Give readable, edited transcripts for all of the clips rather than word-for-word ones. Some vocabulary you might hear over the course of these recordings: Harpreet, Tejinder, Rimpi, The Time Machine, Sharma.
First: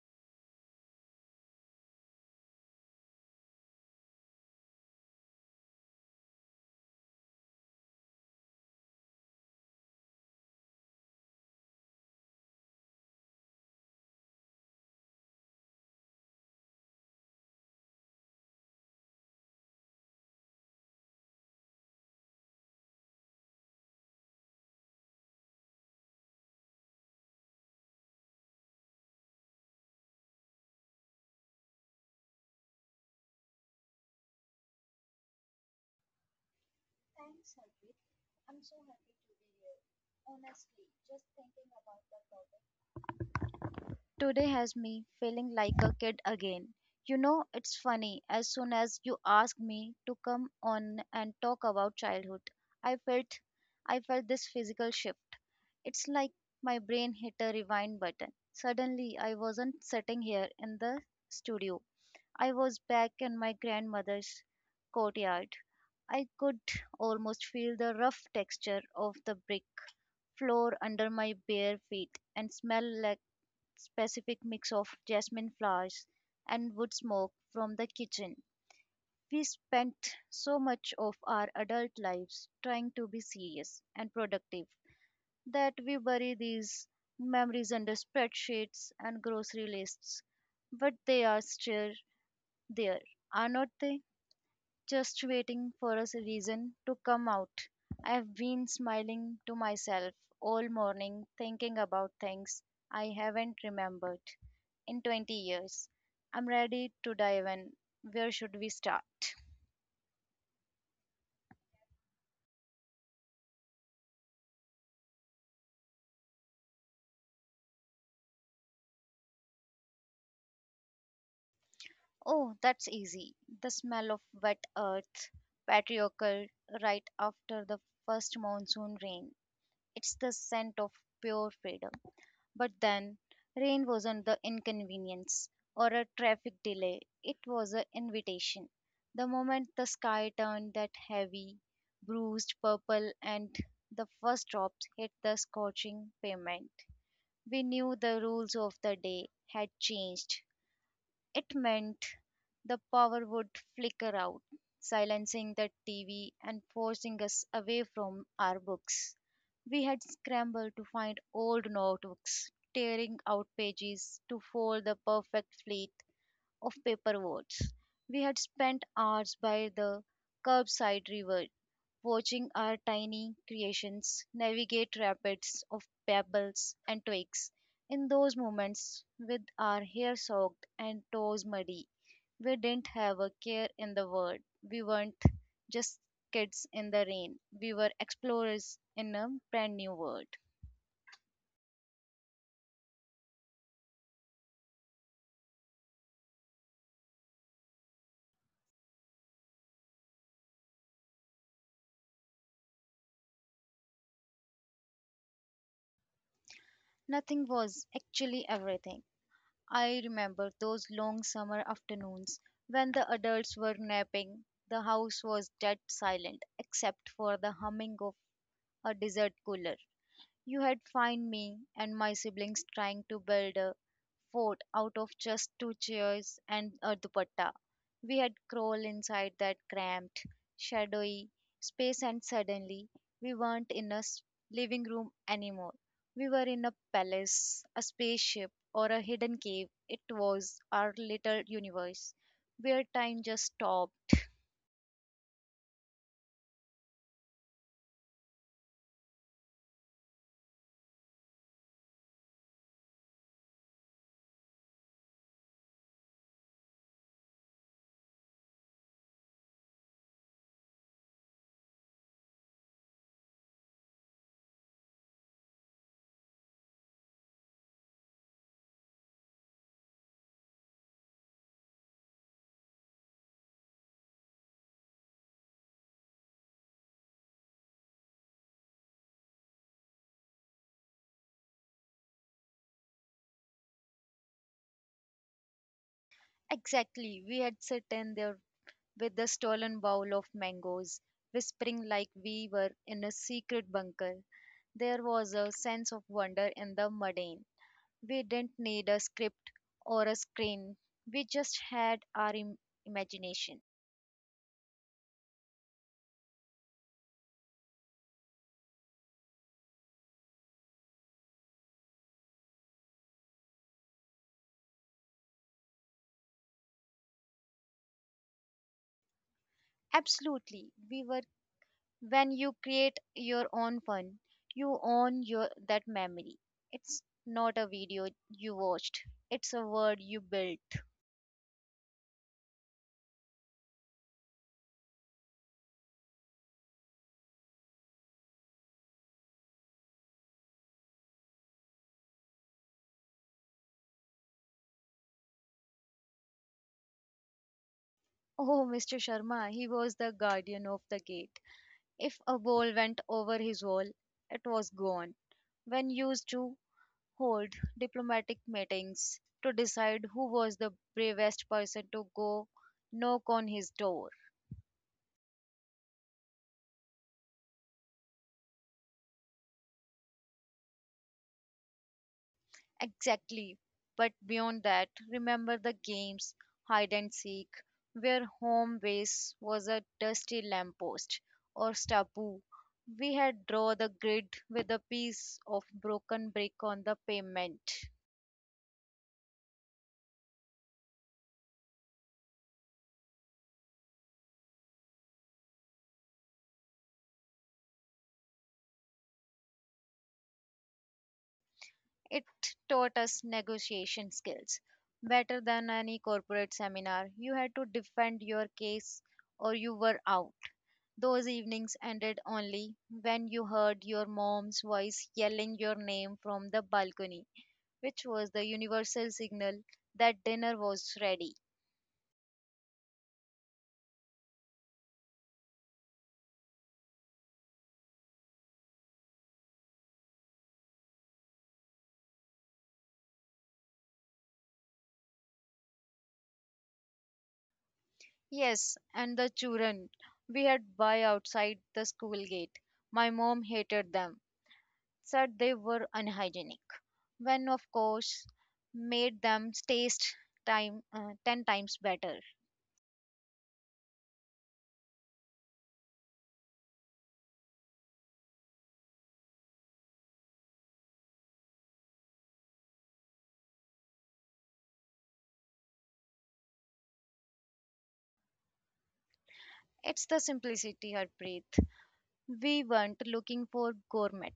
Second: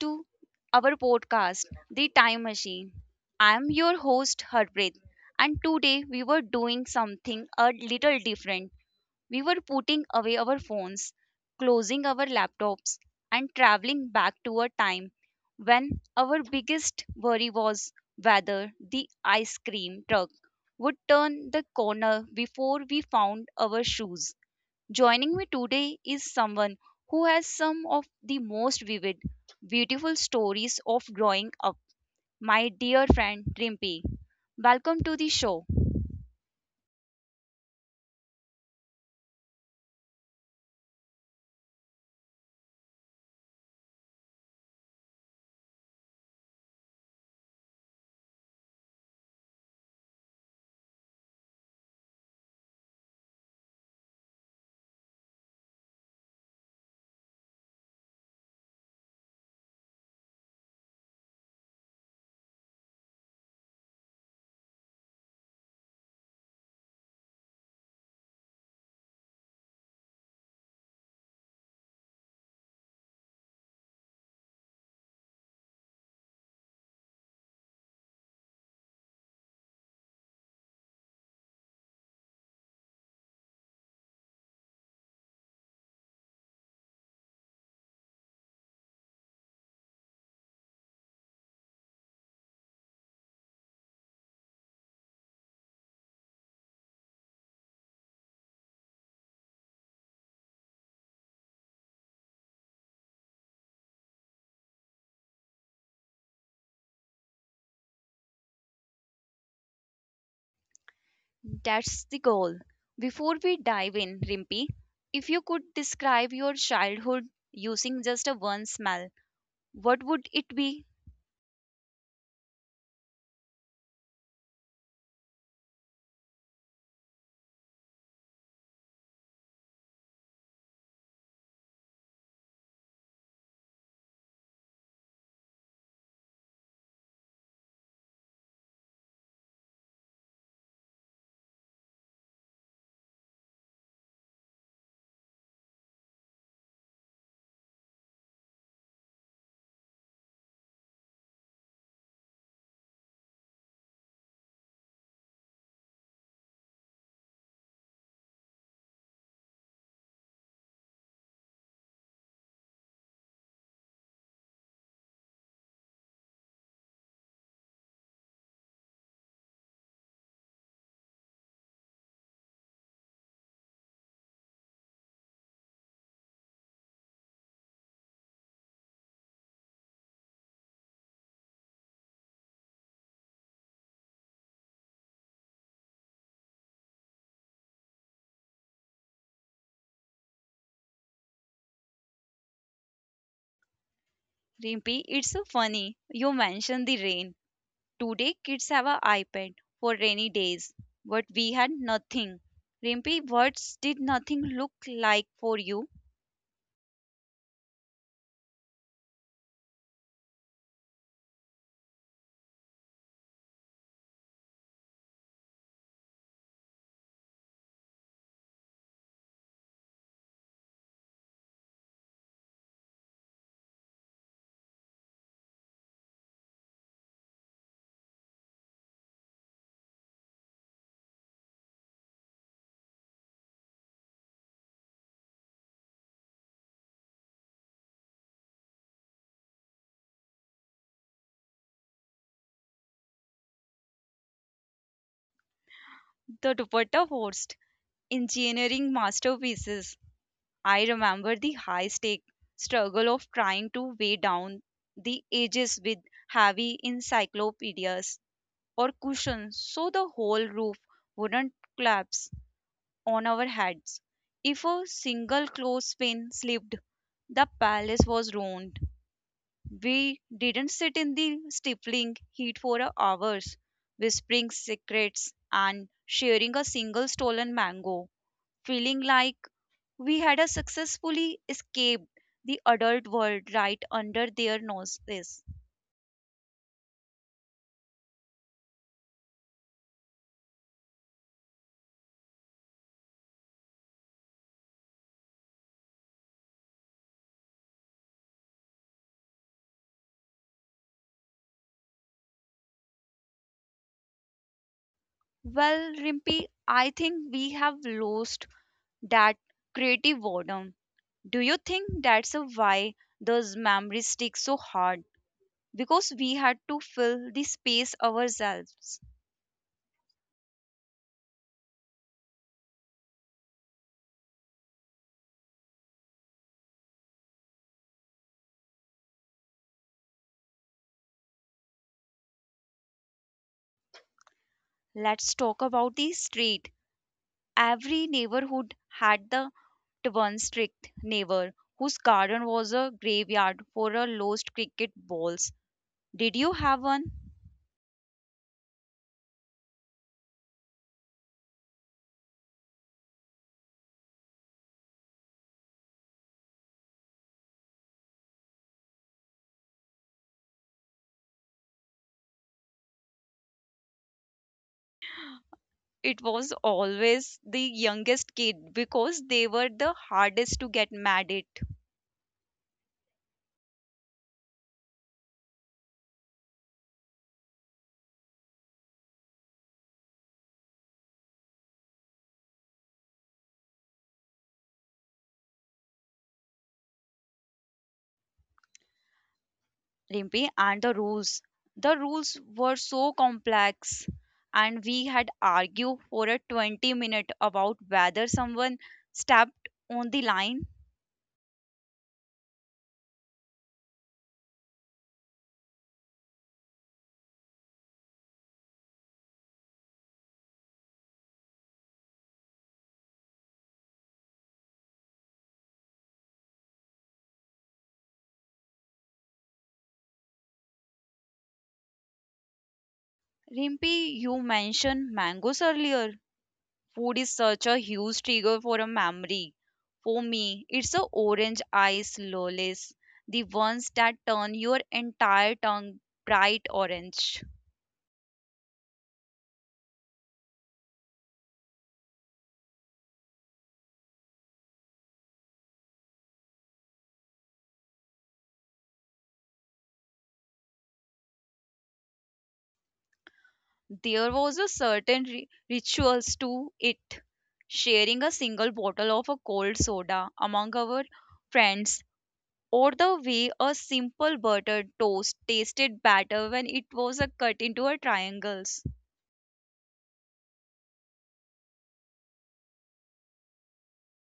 to our podcast, The Time Machine. I am your host, Harpreet, and today we were doing something a little different. We were putting away our phones, closing our laptops, and traveling back to a time when our biggest worry was whether the ice cream truck would turn the corner before we found our shoes. Joining me today is someone who has some of the most vivid, beautiful stories of growing up. My dear friend Rimpi, welcome to the show. Thanks, Harpreet. I'm so happy to be here. Honestly, just thinking about the topic today has me feeling like a kid again. You know, it's funny, as soon as you asked me to come on and talk about childhood, I felt I felt this physical shift. It's like my brain hit a rewind button. Suddenly, I wasn't sitting here in the studio. I was back in my grandmother's courtyard. I could almost feel the rough texture of the brick floor under my bare feet and smell like specific mix of jasmine flowers and wood smoke from the kitchen. We spent so much of our adult lives trying to be serious and productive that we bury these memories under spreadsheets and grocery lists, but they are still there, are not they? Just waiting for reason to come out. I've been smiling to myself all morning, thinking about things I haven't remembered in 20 years. I'm ready to dive in. Where should we start? That's the goal. Before we dive in, Rimpi, if you could describe your childhood using just a one smell, what would it be? Oh, that's easy. The smell of wet earth, patriarchal, right after the first monsoon rain. It's the scent of pure freedom. But then, rain wasn't the inconvenience or a traffic delay, it was an invitation. The moment the sky turned that heavy, bruised purple and the first drops hit the scorching pavement, we knew the rules of the day had changed. It meant the power would flicker out, silencing the TV and forcing us away from our books. We had scrambled to find old notebooks, tearing out pages to fold the perfect fleet of paper words. We had spent hours by the curbside river watching our tiny creations navigate rapids of pebbles and twigs. In those moments, with our hair soaked and toes muddy, we didn't have a care in the world. We weren't just kids in the rain, we were explorers in a brand new world. Rimpi, it's so funny. You mentioned the rain. Today, kids have an iPad for rainy days, but we had nothing. Rimpy, what did nothing look like for you? Nothing was actually everything. I remember those long summer afternoons when the adults were napping. The house was dead silent except for the humming of a desert cooler. You had find me and my siblings trying to build a fort out of just two chairs and a dupatta. We had crawled inside that cramped, shadowy space and suddenly we weren't living room anymore. We were in a palace, a spaceship, or a hidden cave. It was our little universe where time just stopped. The dupatta forced engineering masterpieces. I remember the high-stake struggle of trying to weigh down the edges with heavy encyclopedias or cushions so the whole roof wouldn't collapse on our heads. If a single clothespin slipped, the palace was ruined. We didn't sit in the stifling heat for hours, whispering secrets and sharing a single stolen mango, feeling like we had a successfully escaped the adult world right under their noses. Exactly, we had sat in there with the stolen bowl of mangoes, whispering like we were in a secret bunker. There was a sense of wonder in the mundane. We didn't need a script or a screen, we just had imagination. Well, Rimpy, I think we have lost that creative boredom. Do you think that's a why those memories stick so hard? Because we had to fill the space ourselves. Absolutely, we were. When you create your own fun, you own your that memory. It's not a video you watched, it's a word you built. Let's talk about the street. Every neighborhood had the one strict neighbor whose garden was a graveyard for a lost cricket balls. Did you have one? Oh, Mr. Sharma, he was the guardian of the gate. If a ball went over his wall, it was gone. When used to hold diplomatic meetings to decide who was the bravest person to go knock on his door. It was always the youngest kid because they were the hardest to get mad at. Exactly. But beyond that, remember the games hide and seek, where home base was a dusty lamppost or stubble. We had draw the grid with a piece of broken brick on the pavement. Rimpi and the rules. The rules were so complex and we had argued for a 20-minute about whether someone stepped on the line. It taught us negotiation skills better than any corporate seminar. You had to defend your case or you were out. Those evenings ended only when you heard your mom's voice yelling your name from the balcony, which was the universal signal that dinner was ready. Rimpi, you mentioned mangoes earlier. Food is such a huge trigger for a memory. For me, it's the orange ice lollies, the ones that turn your entire tongue bright orange. Yes, and the children we had buy outside the school gate. My mom hated them said they were unhygienic, when of course made them taste time 10 times better. There was a certain rituals to it. Sharing a single bottle of a cold soda among our friends, or the way a simple buttered toast tasted better when it was cut into a triangles. It's the simplicity, Harpreet. We weren't looking for gourmet.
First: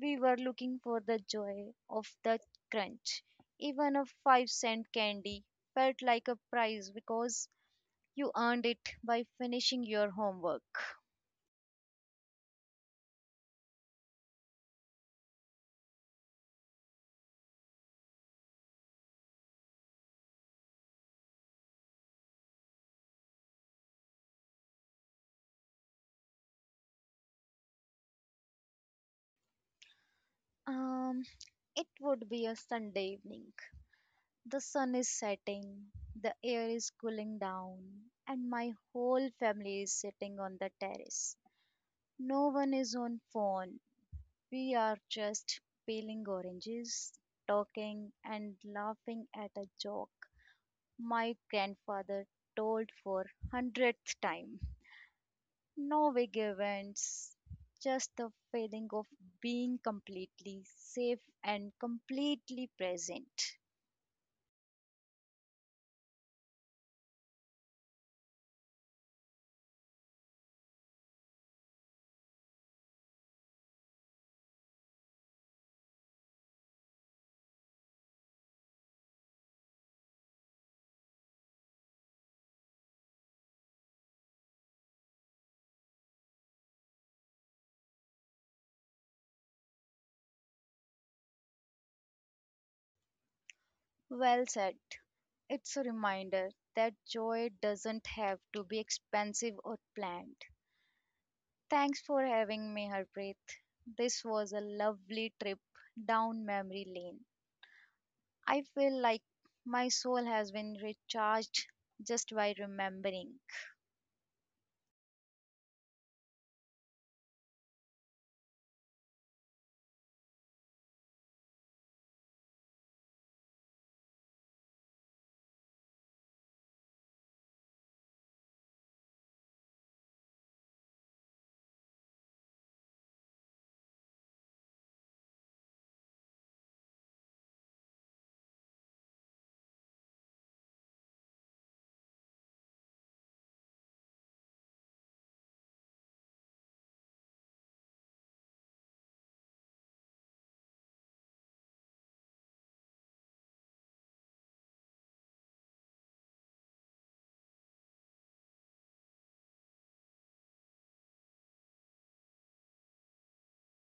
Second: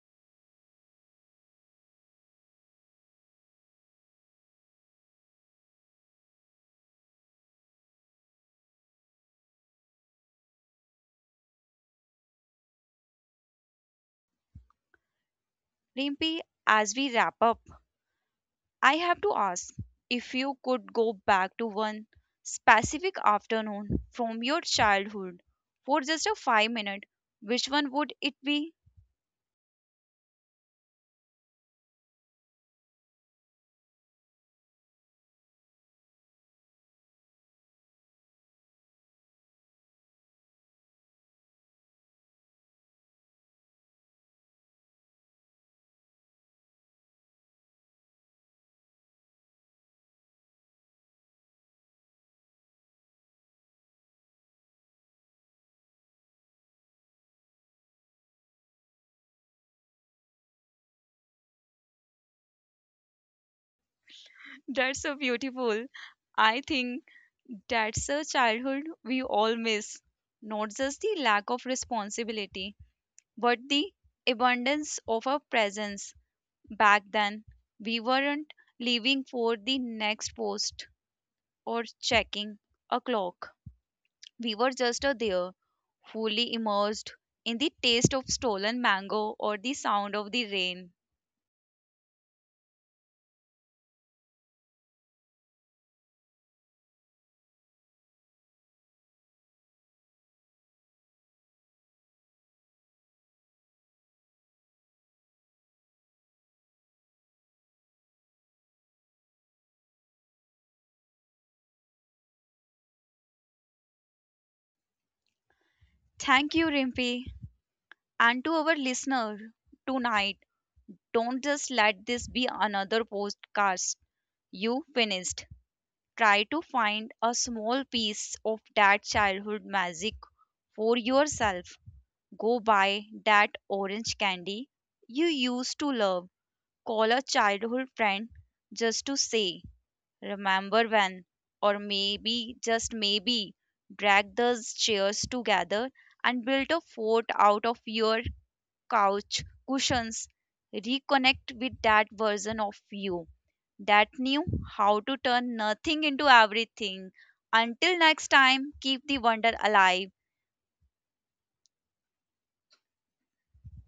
We were looking for the joy of the crunch. Even a 5¢ candy felt like a prize because you earned it by finishing your homework. Rimpi, as we wrap up, I have to ask if you could go back to one specific afternoon from your childhood for just a 5 minute, which one would it be? Um, it would be a Sunday evening. The sun is setting, the air is cooling down, and my whole family is sitting on the terrace. No one is on phone. We are just peeling oranges, talking, and laughing at a joke my grandfather told for 100th time. No big events, just the feeling of being completely safe and completely present. That's so beautiful. I think that's a childhood we all miss. Not just the lack of responsibility, but the abundance of our presence. Back then, we weren't living for the next post or checking a clock. We were just there, fully immersed in the taste of stolen mango or the sound of the rain. Well said. It's a reminder that joy doesn't have to be expensive or planned. Thanks for having me, Harpreet. This was a lovely trip down memory lane. I feel like my soul has been recharged just by remembering. Thank you, Rimpi. And to our listener, tonight, don't just let this be another podcast. You finished. Try to find a small piece of that childhood magic for yourself. Go buy that orange candy you used to love. Call a childhood friend just to say Remember when, or maybe, just maybe, dragged those chairs together and built a fort out of your couch cushions. Reconnect with that version of you that knew how to turn nothing into everything. Until next time, keep the wonder alive.